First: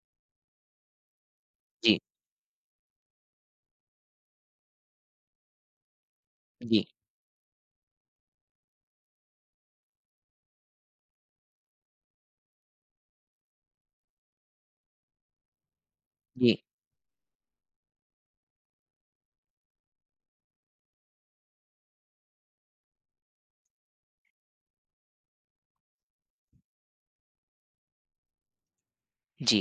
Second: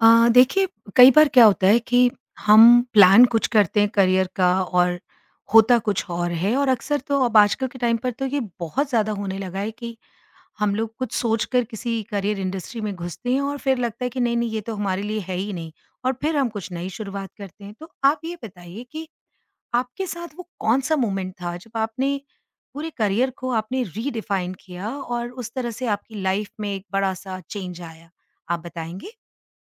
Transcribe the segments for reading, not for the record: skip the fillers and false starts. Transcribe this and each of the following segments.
देखिए कई बार क्या होता है जी, कि हम प्लान कुछ करते हैं करियर का और होता कुछ और है और जी, अक्सर तो अब आजकल के टाइम पर तो ये बहुत ज़्यादा होने लगा है कि हम लोग कुछ सोचकर किसी करियर इंडस्ट्री में घुसते हैं और फिर लगता है कि नहीं नहीं ये तो हमारे लिए है ही नहीं और फिर हम जी, कुछ नई शुरुआत करते हैं। तो आप ये बताइए कि आपके साथ वो कौन-सा मोमेंट था जब आपने पूरे करियर को आपने रीडिफाइन किया और उस तरह से आपकी लाइफ में एक बड़ा-सा चेंज आया? आप बताएँगे? जी।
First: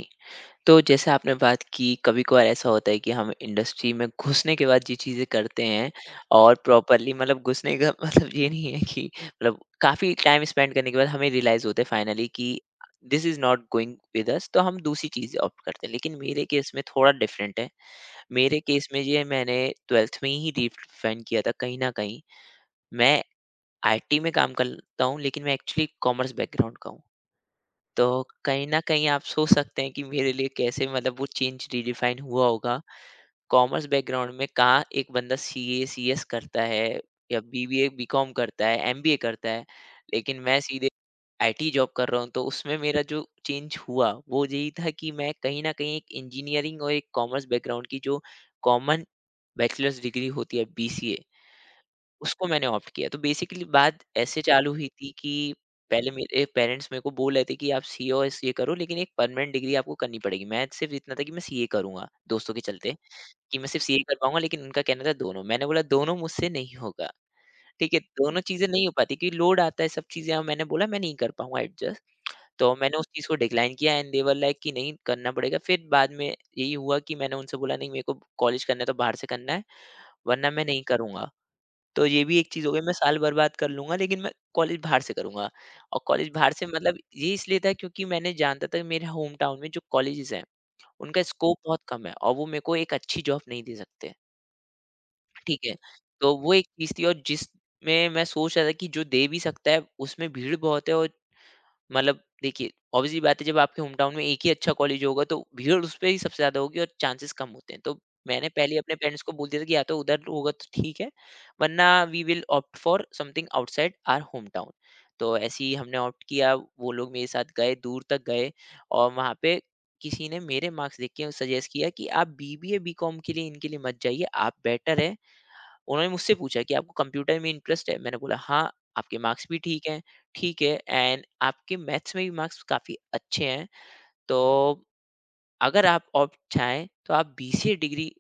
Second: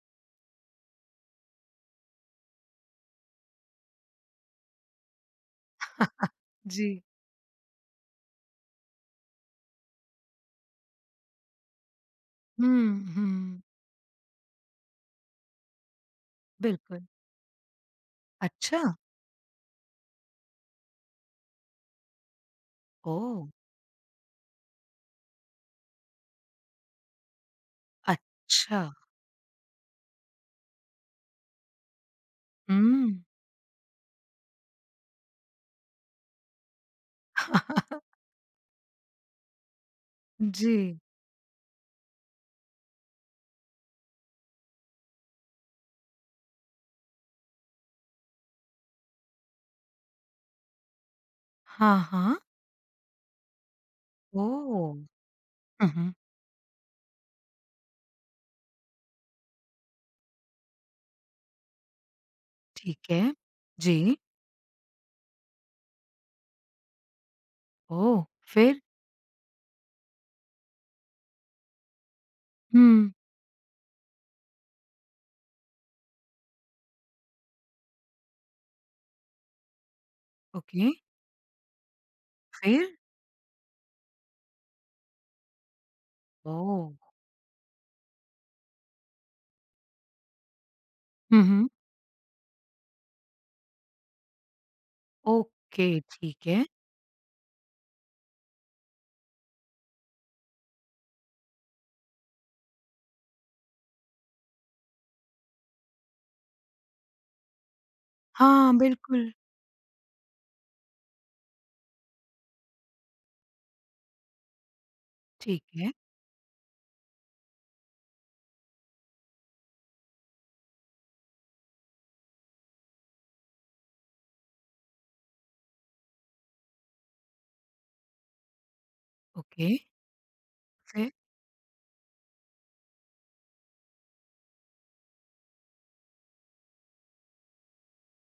तो जैसे आपने बात की कभी-कभार ऐसा होता है कि हम इंडस्ट्री में घुसने के बाद ये चीज़ें करते हैं और जी। प्रॉपर्ली मतलब घुसने का मतलब ये नहीं है कि मतलब काफ़ी टाइम स्पेंड करने के बाद हमें रियलाइज़ होता है फाइनली कि हुँ, दिस इज़ नॉट हुँ, गोइंग विद अस, तो हम दूसरी चीज़ें ऑप्ट करते हैं। लेकिन मेरे केस में बिल्कुल। थोड़ा डिफरेंट है। मेरे अच्छा! केस में ये मैंने 12th में ही डिफाइन किया था कहीं न कहीं। मैं ओह! आईटी में काम करता हूँ लेकिन मैं एक्चुअली कॉमर्स बैकग्राउंड का हूँ। तो कहीं न अच्छा, कहीं आप सोच सकते हैं कि मेरे लिए कैसे मतलब वो चेंज रिडिफाइन हुआ होगा। हुँ। कॉमर्स बैकग्राउंड में कहाँ एक बंदा सीए, सीएस करता है या बीबीए, बीकॉम करता है, एमबीए करता है। लेकिन मैं जी। सीधे आईटी जॉब कर रहा हूँ, तो उसमें मेरा जो चेंज हुआ वो यही था कि मैं कहीं न कहीं एक इंजीनियरिंग और एक कॉमर्स बैकग्राउंड की जो कॉमन बैचलर्स डिग्री होती है बीसीए, हाँ, हाँ। उसको मैंने ऑप्ट किया। तो बेसिकली बात ऐसे चालू हुई ओह! थी कि हुँ, पहले हुँ, मेरे पेरेंट्स मेरे को बोल रहे थे कि आप सीएओएस ये करो लेकिन एक परमानेंट डिग्री आपको करनी पड़ेगी। मैं सिर्फ़ इतना था कि मैं सीए करूँगा दोस्तों के चलते ठीक है। कि मैं सिर्फ़ सीए जी। कर पाऊँगा, लेकिन उनका कहना था दोनों। मैंने बोला दोनों मुझसे नहीं होगा। ठीक है? ओह! दोनों चीज़ें फिर? नहीं हो पाती क्योंकि लोड आता है सब चीज़ें, और मैंने बोला मैं नहीं कर पाऊँगा एडजस्ट। तो मैंने उस हुँ, चीज़ को डिक्लाइन किया एंड दे वर लाइक कि नहीं करना पड़ेगा। फिर बाद में यही हुआ कि मैंने उनसे बोला नहीं मेरे को कॉलेज करना है तो बाहर से करना है, वरना मैं नहीं ओके, करूँगा। तो ये भी एक चीज़ हो गई, फिर? मैं साल बर्बाद कर लूँगा लेकिन मैं कॉलेज बाहर से करूँगा। और कॉलेज बाहर से मतलब ओह! ये इसलिए था क्योंकि मैंने जानता था कि मेरे होम टाउन में जो कॉलेजेस हैं, उनका हुँ, स्कोप हुँ, बहुत कम है और वो मेरे को एक अच्छी जॉब नहीं दे सकते। ठीक है? ओके, तो ठीक वो है। एक चीज़ थी, और जिसमें मैं सोच रहा था कि जो दे भी सकता है उसमें भीड़ बहुत है, और मतलब देखिए ऑब्वियस सी बात है, जब आपके होम टाउन में एक ही अच्छा कॉलेज होगा तो भीड़ उस पे ही सबसे ज्यादा होगी और चांसेस कम होते हैं, तो मैंने हाँ, पहले ही अपने पेरेंट्स बिल्कुल, को बोल दिया था कि या तो उधर होगा तो ठीक है, वरना we will opt for something outside our home town. तो ठीक ऐसे ही है, हमने ऑप्ट किया, वो लोग मेरे साथ गए, दूर तक गए, और वहाँ पे किसी ने मेरे मार्क्स देख के सजेस्ट किया कि आप बीबीए बीकॉम के लिए इनके लिए मत जाइए, आप बेटर है। उन्होंने मुझसे पूछा कि आपको कंप्यूटर में इंटरेस्ट है? मैंने बोला हाँ, आपके मार्क्स भी ओके, ठीक हैं, ठीक है फिर? एंड आपके मैथ्स में भी मार्क्स काफ़ी अच्छे हैं, तो अगर आप और चाहें तो आप बीसीए डिग्री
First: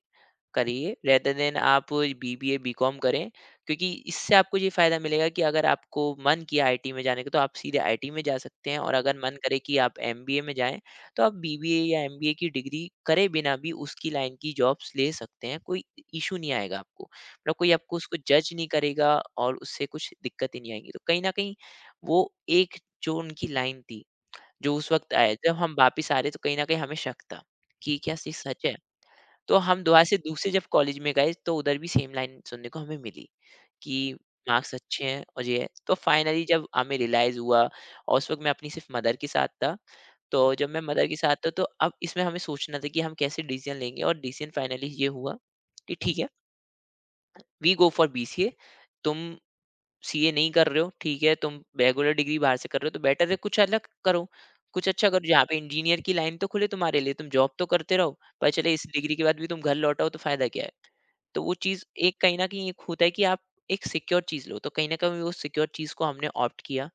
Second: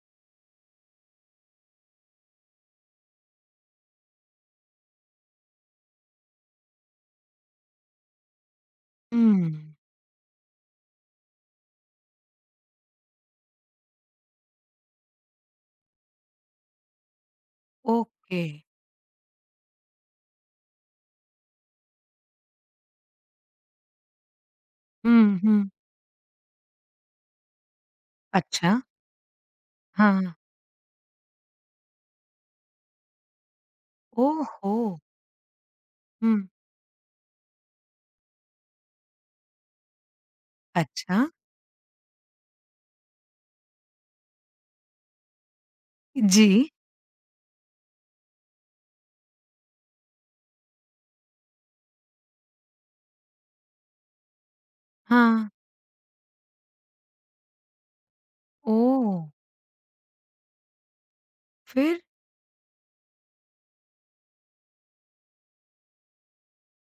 करिए रेदर देन आप बीबीए बीकॉम करें, क्योंकि इससे आपको ये फायदा मिलेगा कि अगर आपको मन किया आईटी में जाने का तो आप सीधे आईटी में जा सकते हैं, और अगर मन हुँ, करे कि आप एमबीए में जाएं तो आप बीबीए या एमबीए की डिग्री करे बिना भी उसकी लाइन की जॉब्स ले सकते हैं, कोई इशू नहीं आएगा, आपको मतलब कोई आपको उसको ओके। जज नहीं करेगा, और उससे कुछ दिक्कत ही नहीं आएगी। तो कहीं ना कहीं वो एक जो उनकी लाइन थी, जो उस वक्त आया हुँ, जब हुँ, हम वापिस आ रहे, तो कहीं ना कहीं हमें शक था कि क्या ये सच अच्छा, है। तो हम दोबारा से हाँ। दूसरे जब कॉलेज में गए तो उधर भी सेम लाइन सुनने को हमें मिली कि ओह मार्क्स हो! अच्छे हैं और ये है, तो फाइनली हुँ, जब हमें रियलाइज हुआ, और उस वक्त मैं अपनी सिर्फ मदर के साथ था, तो जब मैं मदर के अच्छा, साथ था तो अब इसमें हमें सोचना था कि हम कैसे डिसीजन लेंगे, और डिसीजन फाइनली ये हुआ कि ठीक है, जी, we go for B C A, तुम सीए नहीं कर रहे हो, ठीक है, तुम रेगुलर डिग्री बाहर से कर रहे हो, तो बेटर है कुछ अलग करो, कुछ अच्छा करो, जहाँ हाँ, पे इंजीनियर की लाइन तो खुले तुम्हारे लिए, तुम जॉब तो करते रहो, पता चले इस डिग्री ओह! के बाद भी तुम घर लौट आओ तो फ़ायदा क्या है? तो वो चीज़ फिर? एक कहीं न कहीं एक होता है कि आप एक सिक्योर चीज़ लो, तो कहीं न कहीं वो सिक्योर चीज़ को हमने ऑप्ट किया।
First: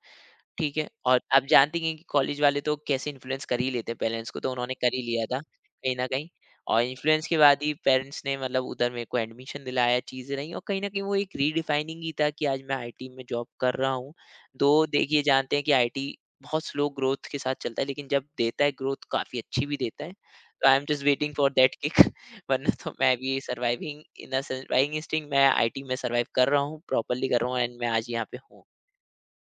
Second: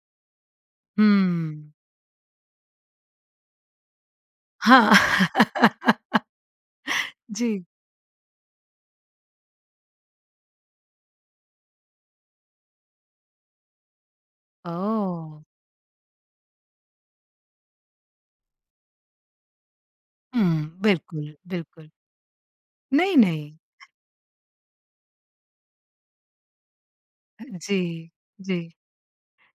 ठीक है? और आप हुँ। जानती हैं कि कॉलेज वाले तो कैसे इन्फ्लुएंस कर ही लेते हैं पेरेंट्स को, तो उन्होंने हाँ। कर ही लिया था कहीं न कहीं। और इन्फ्लुएंस के बाद जी। ही पेरेंट्स ने मतलब उधर मेरे को एडमिशन दिलाया, चीज़ें रहीं, और कहीं न कहीं वो एक रिडिफाइनिंग ही था कि आज मैं आईटी में जॉब कर रहा हूँ। तो देखिए, ओह! जानते हैं कि आईटी बहुत स्लो ग्रोथ के साथ चलता है, लेकिन जब देता है ग्रोथ काफ़ी अच्छी भी देता है। हुँ, तो आई एम जस्ट वेटिंग बिल्कुल, फॉर दैट बिल्कुल। किक वरना तो मैं नहीं, भी नहीं। Surviving in a surviving instinct मैं आईटी में सर्वाइव कर रहा हूँ, प्रॉपर्ली कर रहा हूँ एंड जी, मैं आज यहाँ पे जी। हूँ।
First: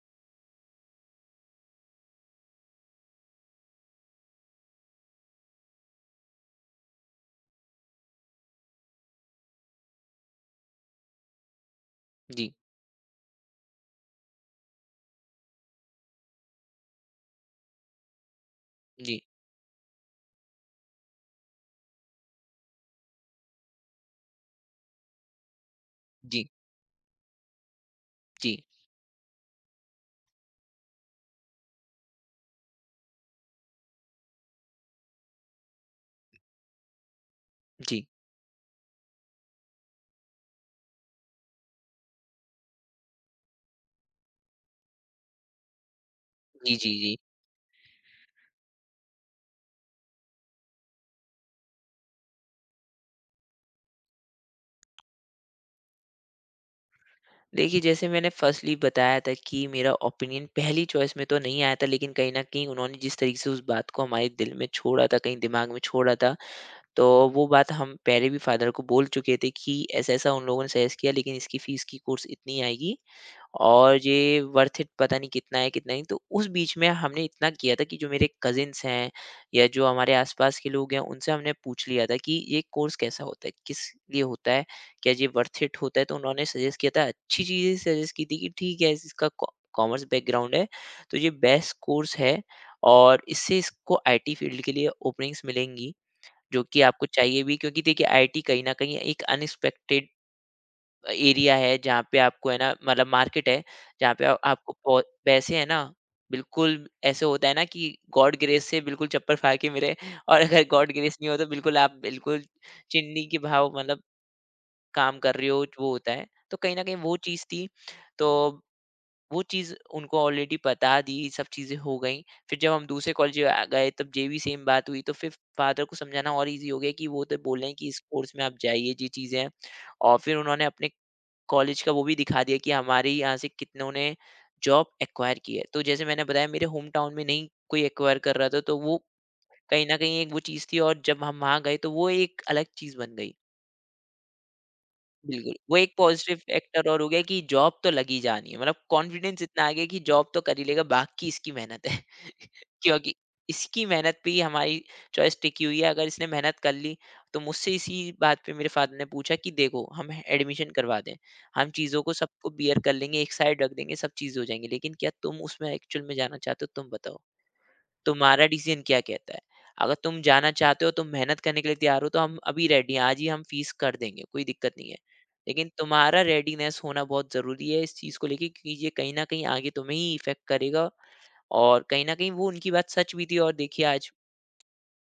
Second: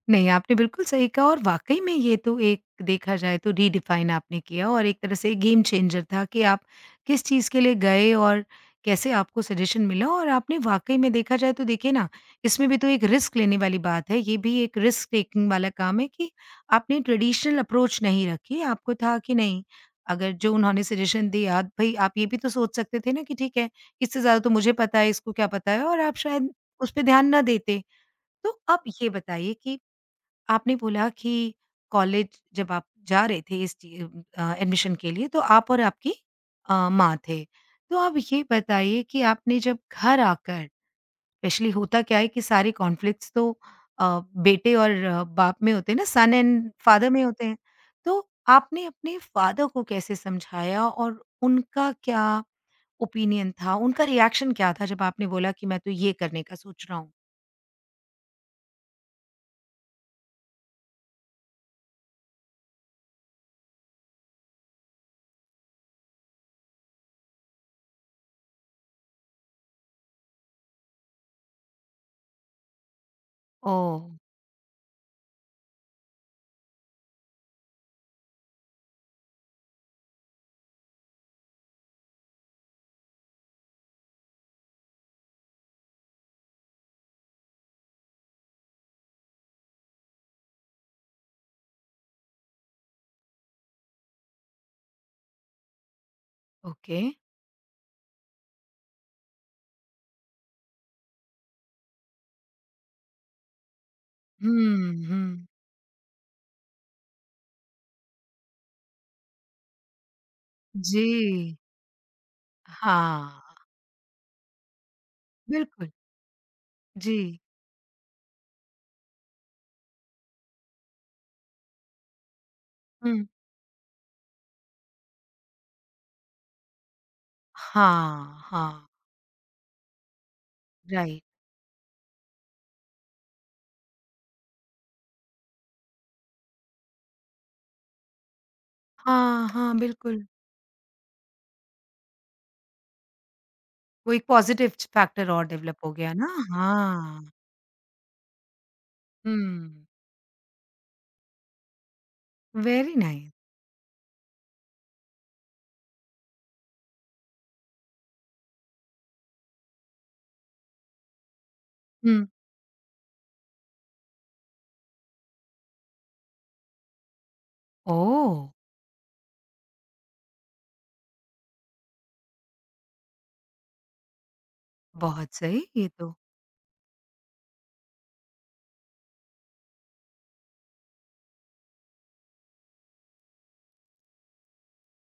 नहीं, आपने बिल्कुल सही कहा और वाक़ई में ये तो एक देखा जाए तो रिडिफाइन आपने किया और एक तरह से गेम चेंजर था कि आप किस चीज़ के लिए गए और कैसे आपको सजेशन मिला और आपने वाक़ई में देखा जाए तो देखिए ना, जी, इसमें भी तो एक रिस्क लेने वाली बात है। ये भी एक रिस्क टेकिंग वाला काम है कि आपने ट्रेडिशनल अप्रोच नहीं रखी। आपको था जी, कि नहीं, अगर जो उन्होंने सजेशन दिया भई आप ये भी तो सोच सकते थे ना कि ठीक है, इससे ज़्यादा तो मुझे पता है, इसको क्या पता है और आप जी। शायद उस पे ध्यान ना देते। जी, तो आप ये बताइए कि आपने बोला कि कॉलेज जब आप जा रहे थे इस चीज़ एडमिशन के लिए तो आप और आपकी माँ थे। तो जी। आप ये बताइए कि आपने जब घर आकर स्पेशली होता क्या है कि सारे कॉन्फ्लिक्ट्स तो अ, बेटे और बाप में होते हैं ना सन एंड जी, जी, फादर जी। में होते हैं। तो आपने अपने फादर को कैसे समझाया और उनका क्या ओपिनियन था? उनका रिएक्शन क्या था जब आपने बोला कि मैं तो ये करने का सोच रहा हूँ? देखिए, जैसे मैंने फर्स्टली बताया था कि मेरा ओपिनियन पहली चॉइस में तो नहीं आया था, लेकिन कहीं न कहीं उन्होंने जिस तरीके से उस बात को हमारे दिल में छोड़ा था, कहीं दिमाग में छोड़ा था, तो वो बात हम पहले भी फादर को बोल चुके थे कि ऐसा-ऐसा उन लोगों ने सजेस्ट किया, लेकिन इसकी फीस की कोर्स इतनी आएगी और ओह! ये वर्थ इट पता नहीं कितना है कितना नहीं। तो उस बीच में हमने इतना किया था कि जो मेरे कज़िन्स हैं या जो हमारे आस-पास के लोग हैं उनसे हमने पूछ लिया था कि ये कोर्स कैसा होता है? किस लिए होता है? क्या ये वर्थ इट होता है? तो उन्होंने सजेस्ट किया था, अच्छी चीज़ें सजेस्ट की थी कि ठीक है, इसका कॉ कॉमर्स बैकग्राउंड है तो ये बेस्ट कोर्स है, और इससे इसको आईटी फील्ड के लिए ओपनिंग्स मिलेंगी जो कि ओके। आपको चाहिए भी, क्योंकि देखिए आईटी कहीं न कहीं एक अनएक्सपेक्टेड एरिया है जहाँ पे आपको है ना, मतलब मार्केट है जहाँ पे आपको हुँ, हुँ। पैसे है ना, बिल्कुल ऐसे होता है ना कि गॉड ग्रेस से बिल्कुल चप्पल फाड़ के मिले और अगर गॉड जी। ग्रेस नहीं हो तो बिल्कुल आप बिल्कुल चिन्नी के हाँ, भाव मतलब काम कर रहे हो वो बिल्कुल। होता है, तो कहीं ना कहीं वो जी। चीज़ थी। तो वो चीज़ उनको ऑलरेडी बता दी, सब चीज़ें हो गई। फिर जब हम दूसरे हुँ। कॉलेज गए तब ये भी सेम बात हुई, तो फिर फादर को समझाना और इजी हो गया कि वो तो बोल रहे हैं कि इस कोर्स हाँ, में आप हाँ, जाइए, ये चीज़ें हैं, और फिर उन्होंने अपने राइट। कॉलेज का वो भी दिखा दिया कि हमारे यहाँ से कितनों ने जॉब एक्वायर की है। तो जैसे मैंने बताया मेरे होम टाउन में नहीं कोई एक्वायर कर रहा था, तो वो हाँ, हाँ, कहीं न कहीं बिल्कुल। एक वो चीज़ थी, और जब हम वहाँ गए तो वो एक अलग चीज़ बन गई। वो एक पॉज़िटिव च फैक्टर और बिल्कुल, वो डेवलप हो एक गया ना, पॉज़िटिव फैक्टर और हो गया हाँ। कि जॉब तो लग ही जानी है, मतलब कॉन्फिडेंस इतना आ गया हुँ, कि जॉब तो कर ही लेगा, बाकी इसकी मेहनत है। वेरी क्योंकि नाइस। इसकी मेहनत पे ही हमारी चॉइस टिकी हुई है, अगर इसने मेहनत कर ली। तो मुझसे इसी बात पे मेरे फ़ादर ने पूछा कि देखो, हम एडमिशन करवा दें, हम चीज़ों को हुँ। सबको बियर कर लेंगे, एक साइड रख देंगे, सब चीज़ें हो जाएँगी, लेकिन क्या तुम उसमें एक्चुअल में जाना चाहते हो? तुम बताओ। ओह! तुम्हारा डिसीजन क्या कहता है? अगर तुम जाना चाहते हो, तुम मेहनत करने के लिए तैयार हो, तो हम अभी रेडी हैं, आज ही हम फीस कर देंगे, कोई दिक्कत नहीं है। बहुत सही लेकिन ये तो। तुम्हारा रेडीनेस होना बहुत ज़रूरी है इस चीज़ को लेके, क्योंकि ये कहीं न कहीं आगे तुम्हें ही इफ़ेक्ट करेगा, और कहीं न कहीं वो उनकी बात सच भी थी, और देखिए आज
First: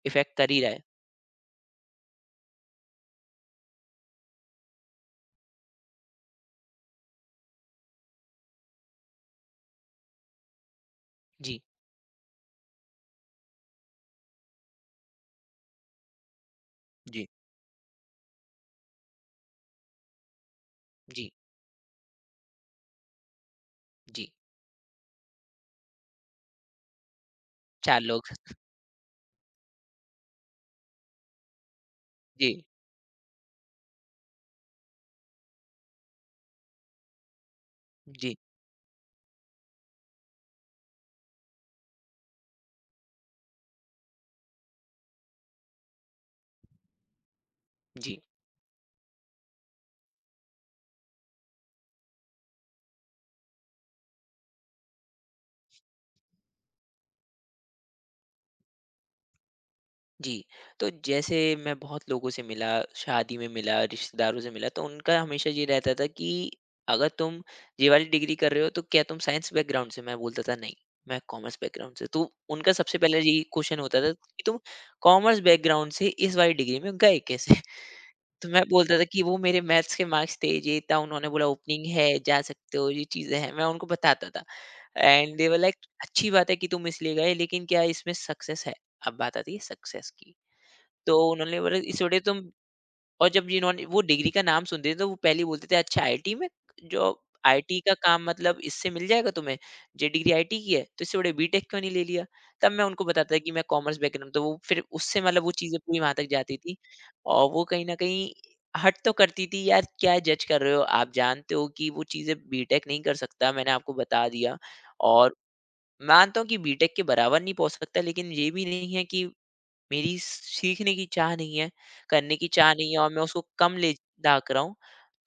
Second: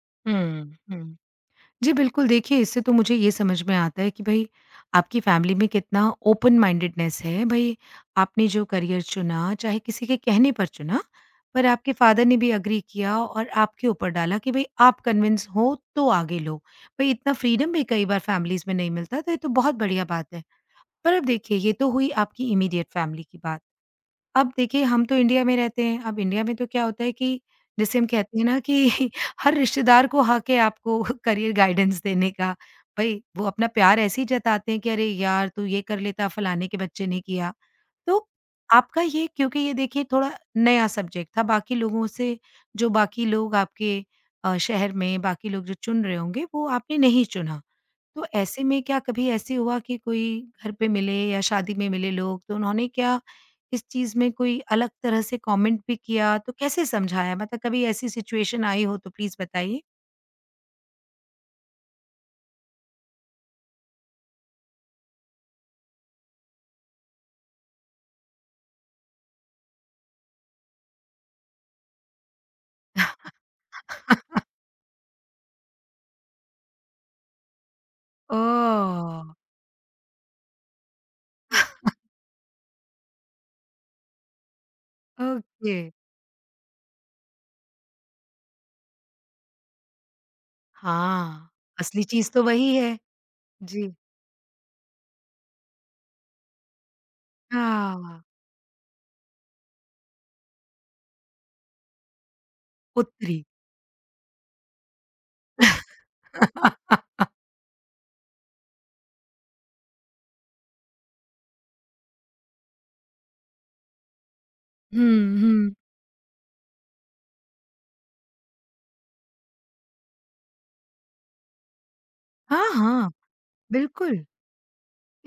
इफ़ेक्ट कर ही रहा हुँ, है। हुँ। जी, बिल्कुल। देखिए, इससे तो मुझे ये समझ में आता है कि भई आपकी फ़ैमिली में कितना ओपन माइंडेडनेस है। भई आपने जो करियर चुना, चाहे किसी के कहने पर चुना, जी। पर आपके फ़ादर ने भी एग्री किया और आपके ऊपर डाला कि भई आप कन्विंस हो तो आगे लो। भई जी। इतना फ्रीडम भी कई बार फ़ैमिलीज़ में नहीं मिलता, तो ये तो बहुत बढ़िया बात है। पर अब जी, देखिए, ये तो हुई आपकी इमीडिएट फ़ैमिली की बात। जी। अब देखिए हम तो इंडिया में रहते हैं, अब इंडिया में तो क्या होता है कि जैसे 4 हम लोग। कहते हैं ना कि हर रिश्तेदार को हक है आपको करियर गाइडेंस देने का। जी, भई वो अपना प्यार ऐसे ही जताते हैं कि अरे यार! तू ये कर लेता फलाने के बच्चे ने किया। तो जी, आपका ये क्योंकि ये देखिए थोड़ा नया सब्जेक्ट था बाकी लोगों से जो बाकी लोग आपके शहर में बाकी लोग जो चुन रहे होंगे वो आपने नहीं चुना। जी। तो ऐसे में क्या कभी ऐसे हुआ कि कोई घर पे मिले या शादी में मिले लोग तो उन्होंने क्या इस चीज़ में कोई अलग तरह से कमेंट भी किया? तो कैसे समझाया? मतलब कभी ऐसी सिचुएशन आई हो तो प्लीज़ बताइए? जी, तो जैसे मैं बहुत लोगों से मिला, शादी में मिला, रिश्तेदारों से मिला, तो उनका हमेशा ये रहता था कि अगर तुम ये वाली डिग्री कर रहे हो तो क्या तुम साइंस बैकग्राउंड से? मैं बोलता था नहीं, मैं कॉमर्स बैकग्राउंड से। तो उनका सबसे पहले यही क्वेश्चन होता था कि तुम कॉमर्स बैकग्राउंड से इस वाली डिग्री में गए कैसे? तो मैं बोलता था कि ओह! वो मेरे मैथ्स के मार्क्स थे, ये था, उन्होंने बोला ओपनिंग है, जा सकते हो, ये चीज़ें हैं, मैं उनको बताता था। And they were like okay. अच्छी बात है कि तुम इसलिए गए, लेकिन क्या इसमें सक्सेस है? अब बात आती है सक्सेस की। तो हाँ, उन्होंने बोला इस असली वजह चीज़ तुम। तो वही है। और जब जिन्होंने जी। वो डिग्री का नाम सुनते थे तो वो पहले ही बोलते थे अच्छा आईटी में जो आईटी का हाँ, काम मतलब इससे मिल जाएगा तुम्हें। जे डिग्री आईटी की है तो इससे बड़े बीटेक क्यों नहीं ले लिया? तब मैं उनको उत्तरी। बताता कि मैं कॉमर्स बैकग्राउंड, तो वो फिर उससे वो चीजें पूरी वहां तक जाती थी। और वो कहीं ना कहीं हट तो करती थी। यार, क्या जज कर रहे हो? आप जानते हो कि वो चीजें बीटेक नहीं कर सकता, मैंने आपको बता दिया। और हुँ, हुँ। मानता हूँ कि बीटेक के बराबर नहीं पहुंच सकता, लेकिन ये भी नहीं है कि मेरी सीखने की चाह नहीं है, करने की हाँ, चाह नहीं है हाँ, और मैं उसको कम ले बिल्कुल। दाक रहा हूँ।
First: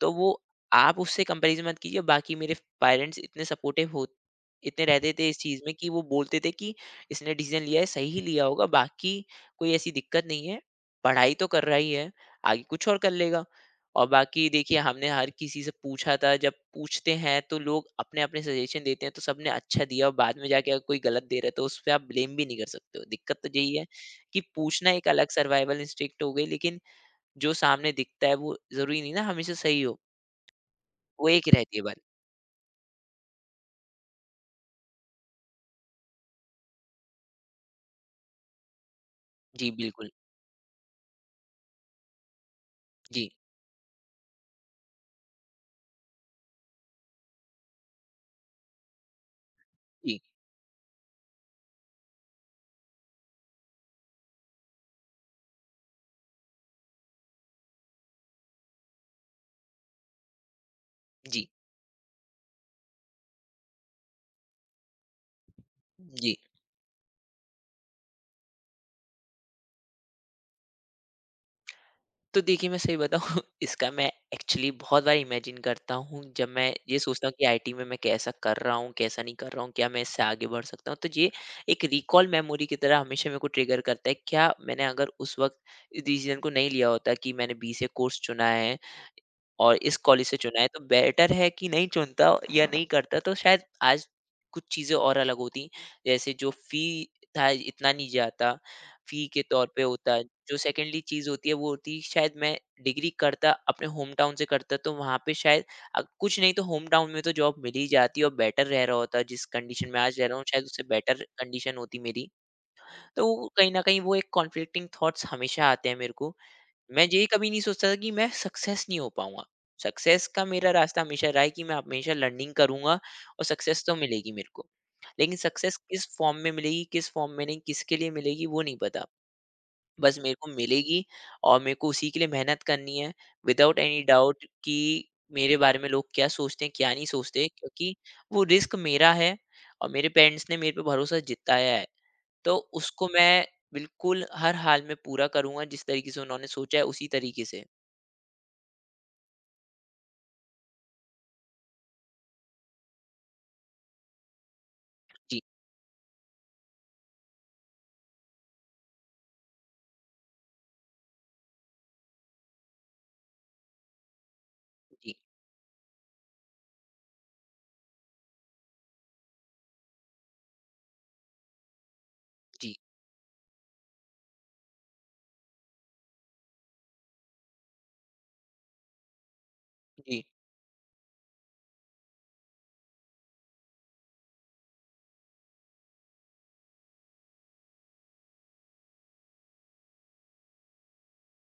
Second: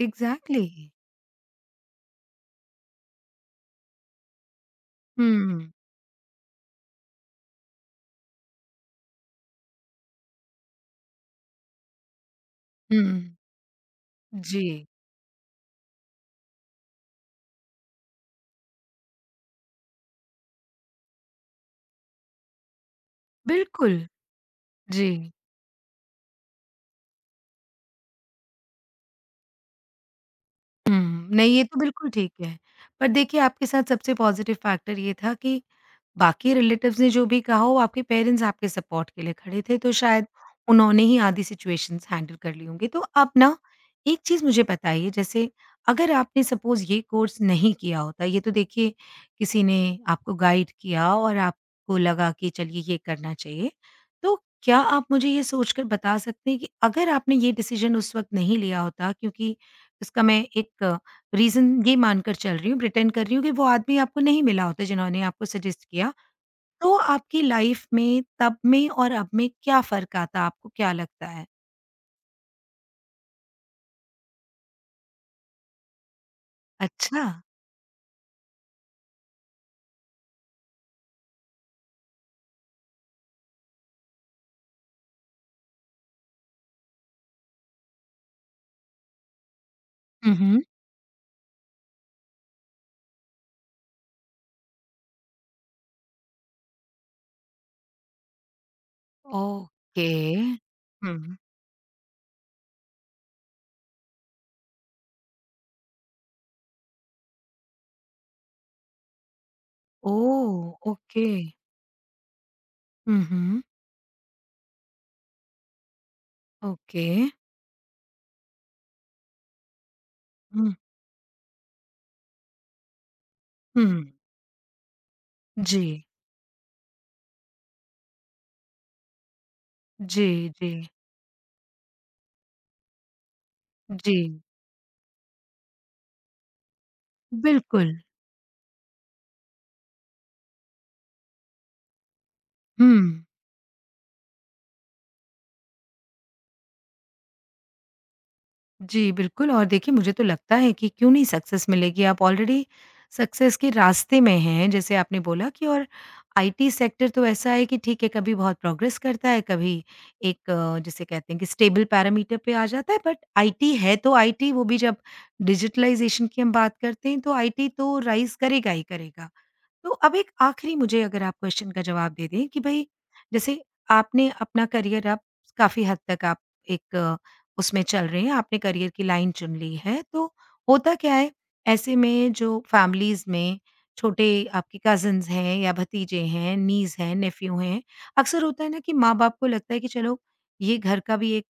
तो वो एग्ज़ैक्टली। आप उससे कंपैरिज़न मत कीजिए। बाकी मेरे पेरेंट्स इतने सपोर्टिव हो, इतने रहते थे हुँ, इस चीज़ हुँ। में कि वो बोलते थे कि इसने डिसीज़न लिया है, सही ही लिया होगा, बाकी कोई ऐसी दिक्कत नहीं है। पढ़ाई तो कर रहा ही है, आगे कुछ और कर लेगा। और बाकी जी, देखिए हमने हर किसी से पूछा था, जब पूछते हैं तो लोग अपने-अपने सजेशन देते हैं, तो सबने अच्छा दिया और बाद में जाके अगर कोई गलत दे रहा है, तो उस पे आप ब्लेम भी नहीं कर सकते हो। दिक्कत तो यही है बिल्कुल। कि पूछना एक जी। अलग सर्वाइवल इंस्टिंक्ट हो गई, लेकिन जो सामने दिखता है वो ज़रूरी नहीं ना हमेशा सही हो। वो हुँ, एक नहीं ये रहती तो है बात। बिल्कुल ठीक है। पर देखिए आपके साथ सबसे पॉज़िटिव फैक्टर ये था कि बाकी रिलेटिव्स ने जो भी कहा वो आपके पेरेंट्स आपके सपोर्ट के लिए खड़े जी, थे, तो बिल्कुल। शायद उन्होंने ही आधी सिचुएशंस हैंडल कर ली होंगी। तो जी, आप ना एक चीज़ मुझे बताइए जैसे अगर आपने सपोज़ ये कोर्स नहीं किया होता, ये तो देखिए किसी ने जी, आपको गाइड किया और आपको लगा कि चलिए ये करना चाहिए। तो क्या आप मुझे ये सोचकर बता सकते हैं कि अगर आपने ये डिसीज़न उस वक़्त नहीं लिया होता क्योंकि इसका मैं एक जी, रीज़न ये मानकर चल रही हूँ, प्रिटेंड कर रही हूँ कि वो आदमी आपको नहीं मिला होता जिन्होंने आपको सजेस्ट किया। जी। तो आपकी लाइफ़ में तब में और अब में क्या फ़र्क आता? आपको क्या लगता है? तो देखिए मैं सही बताऊँ इसका मैं एक्चुअली बहुत बार इमेजिन करता हूँ। जब मैं ये अच्छा। सोचता हूँ कि आईटी में मैं कैसा कर रहा हूँ, कैसा नहीं कर रहा हूँ, क्या मैं इससे आगे बढ़ सकता हूँ? तो ये एक रिकॉल मेमोरी की तरह हमेशा मेरे को ट्रिगर करता है, क्या मैंने अगर उस वक़्त डिसीज़न को नहीं लिया होता कि मैंने बी से कोर्स चुना है और इस कॉलेज हुँ, से चुना हुँ। है तो बेटर है कि नहीं चुनता या नहीं करता, तो शायद आज कुछ चीज़ें और अलग होती। जैसे जो फ़ी था इतना नहीं जाता, फ़ी के तौर पे ओके। होता। जो सेकेंडली चीज़ हुँ। होती है वो होती शायद मैं डिग्री करता अपने होम टाउन से करता, तो वहाँ पे शायद कुछ नहीं तो होम टाउन में तो जॉब मिल ही जाती और बेटर रह रहा होता। जिस कंडीशन में आज रह रहा हूँ, ओह! शायद उससे बेटर ओके। कंडीशन होती मेरी। हुँ, तो वो हुँ। कहीं न कहीं वो एक कॉन्फ्लिक्टिंग थॉट्स हमेशा आते हैं मेरे को। मैं ओके। ये कभी नहीं सोचता था कि मैं सक्सेस नहीं हो पाऊंगा। सक्सेस का मेरा हुँ, रास्ता हमेशा रहा है कि मैं हमेशा लर्निंग करूंगा और सक्सेस हुँ। तो मिलेगी मेरे को। लेकिन सक्सेस जी। किस फॉर्म में मिलेगी, किस फॉर्म में नहीं, किसके लिए मिलेगी, वो नहीं पता। बस मेरे को जी, जी। मिलेगी और मेरे को उसी के लिए मेहनत करनी है, विदाउट एनी जी। डाउट, कि मेरे बारे में लोग क्या सोचते हैं क्या नहीं सोचते, क्योंकि बिल्कुल। वो रिस्क मेरा है और मेरे पेरेंट्स ने मेरे पे भरोसा जिताया है, तो उसको हुँ। मैं बिल्कुल हर हाल में पूरा करूंगा, जिस तरीके से उन्होंने सोचा है उसी तरीके से। जी, बिल्कुल और देखिए मुझे तो लगता है कि क्यों नहीं सक्सेस मिलेगी, आप ऑलरेडी सक्सेस के रास्ते में हैं, जैसे आपने जी, बोला कि और आईटी सेक्टर तो ऐसा है कि ठीक है, कभी बहुत प्रोग्रेस करता है, कभी एक जिसे कहते हैं कि स्टेबल पैरामीटर पे आ जाता है, बट आईटी है तो आईटी, वो भी जब जी, डिजिटलाइज़ेशन की हम बात करते हैं, तो आईटी तो राइज़ करेगा ही करेगा। तो अब एक आखिरी मुझे अगर आप क्वेश्चन का जवाब दे दें कि जी, भई जैसे आपने अपना करियर अब काफ़ी हद तक आप एक उसमें चल रहे हैं, आपने करियर की लाइन चुन ली है, जी, तो होता क्या है ऐसे में जो फैमिलीज़ में छोटे आपके कज़िन्स हैं या भतीजे हैं, नीज़ हैं, नेफ्यू हैं, अक्सर होता है ना कि माँ-बाप को लगता है कि चलो ये घर का भी एक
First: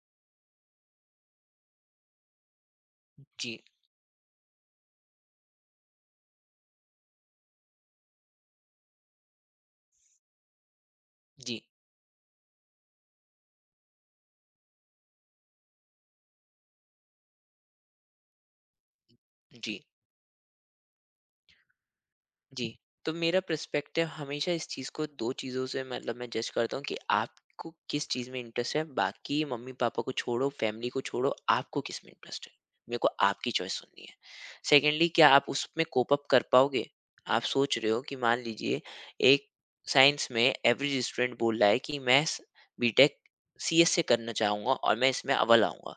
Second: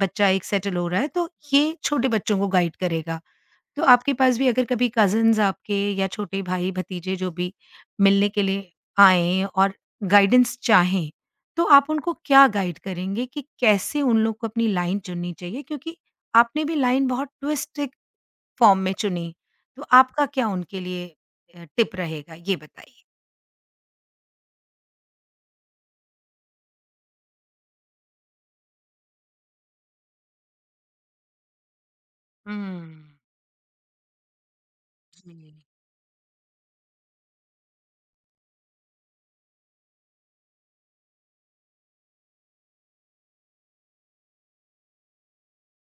बच्चा एक सेटल हो रहा है, तो ये छोटे बच्चों को गाइड करेगा। जी, तो आपके पास भी अगर कभी कज़िन्स आपके या छोटे भाई-भतीजे जो भी मिलने के लिए आएँ और गाइडेंस चाहें, जी, तो आप उनको क्या गाइड करेंगे कि कैसे उन लोग को अपनी लाइन चुननी चाहिए? क्योंकि आपने भी लाइन बहुत ट्विस्टेड फॉर्म में चुनी, जी, तो आपका क्या उनके लिए टिप रहेगा? ये जी। बताइए। तो मेरा पर्सपेक्टिव हमेशा इस चीज़ को 2 चीज़ों से मैं जज करता हूँ कि आपको किस चीज़ में इंटरेस्ट है। बाकी मम्मी-पापा को छोड़ो, फैमिली को छोड़ो, आपको किस में इंटरेस्ट है। हुँ, मेरे को आपकी चॉइस सुननी है। सेकंडली, क्या जी। आप उसमें कोप अप कर पाओगे? आप सोच रहे हो कि मान लीजिए एक साइंस में एवरेज स्टूडेंट बोल रहा है कि मैं स बीटेक सीएस से करना चाहूँगा और मैं इसमें अव्वल आऊँगा।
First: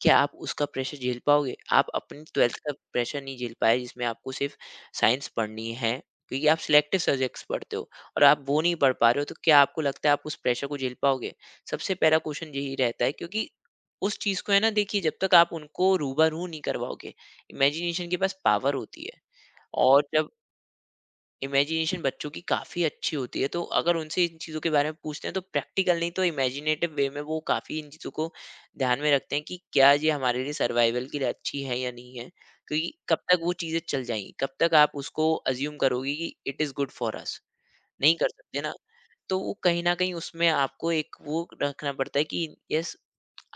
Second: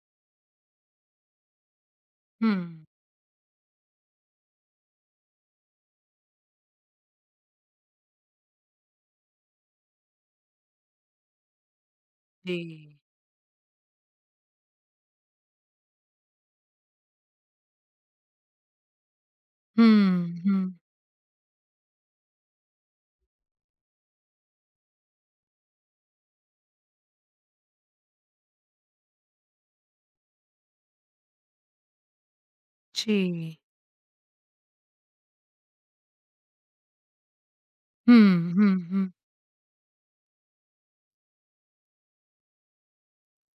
क्या आप उसका प्रेशर झेल पाओगे? आप अपनी 12th का हुँ। प्रेशर नहीं झेल पाए, जिसमें आपको सिर्फ़ साइंस पढ़नी है, क्योंकि आप सिलेक्टिव सब्जेक्ट्स पढ़ते हो और आप वो नहीं पढ़ पा रहे हो, तो क्या आपको लगता है आप उस प्रेशर को झेल पाओगे? सबसे पहला क्वेश्चन यही जी। रहता है, क्योंकि उस चीज़ को है ना, देखिए जब तक आप उनको रूबरू नहीं करवाओगे, इमेजिनेशन के पास पावर होती है। और जब हुँ, हुँ। इमेजिनेशन बच्चों की काफ़ी अच्छी होती है, तो अगर उनसे इन चीज़ों के बारे में पूछते हैं, तो प्रैक्टिकल नहीं तो इमेजिनेटिव वे में वो काफ़ी इन चीज़ों को ध्यान में रखते हैं कि क्या ये हमारे लिए सर्वाइवल के लिए अच्छी है या नहीं है। क्योंकि कब तक वो जी। चीज़ें चल जाएँगी, कब तक आप उसको अज़्यूम करोगे कि it is good for us, नहीं कर हुँ, सकते हुँ, ना। हुँ। तो वो कहीं न कहीं उसमें आपको एक वो रखना पड़ता है कि यस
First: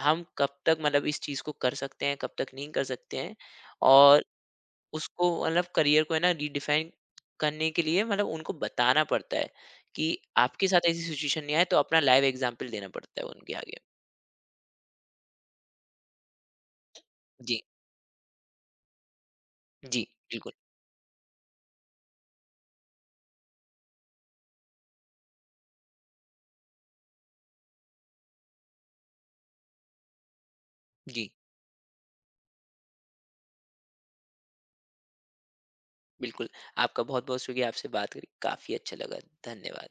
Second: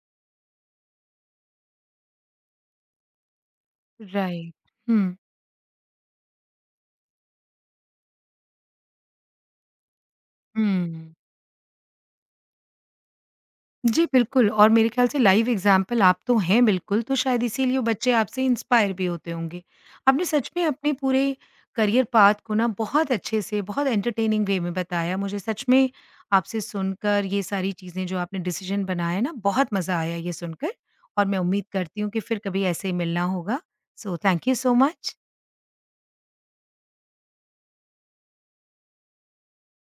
हम कब तक इस चीज़ को कर सकते हैं, कब तक नहीं कर सकते हैं और राइट। हुँ। उसको करियर को है ना रिडिफाइन करने के लिए उनको बताना पड़ता है कि आपके साथ ऐसी हुँ। सिचुएशन नहीं आए, तो अपना लाइव एग्जाम्पल देना पड़ता है उनके आगे। जी, बिल्कुल और मेरे ख़्याल से लाइव एग्ज़ाम्पल आप तो हैं बिल्कुल, तो शायद जी। इसीलिए बच्चे आपसे इंस्पायर भी होते होंगे। जी, आपने सच बिल्कुल। में अपने पूरे करियर पाथ को ना बहुत अच्छे से, बहुत एंटरटेनिंग वे में बताया। मुझे सच में आपसे सुनकर ये सारी चीज़ें जो आपने डिसीज़न बनाए ना, बहुत मज़ा आया ये सुनकर और जी, मैं उम्मीद करती हूँ कि फिर कभी ऐसे ही मिलना होगा। So thank you so much. बिल्कुल। आपका बहुत बहुत शुक्रिया, आपसे बात करी काफी अच्छा लगा। धन्यवाद।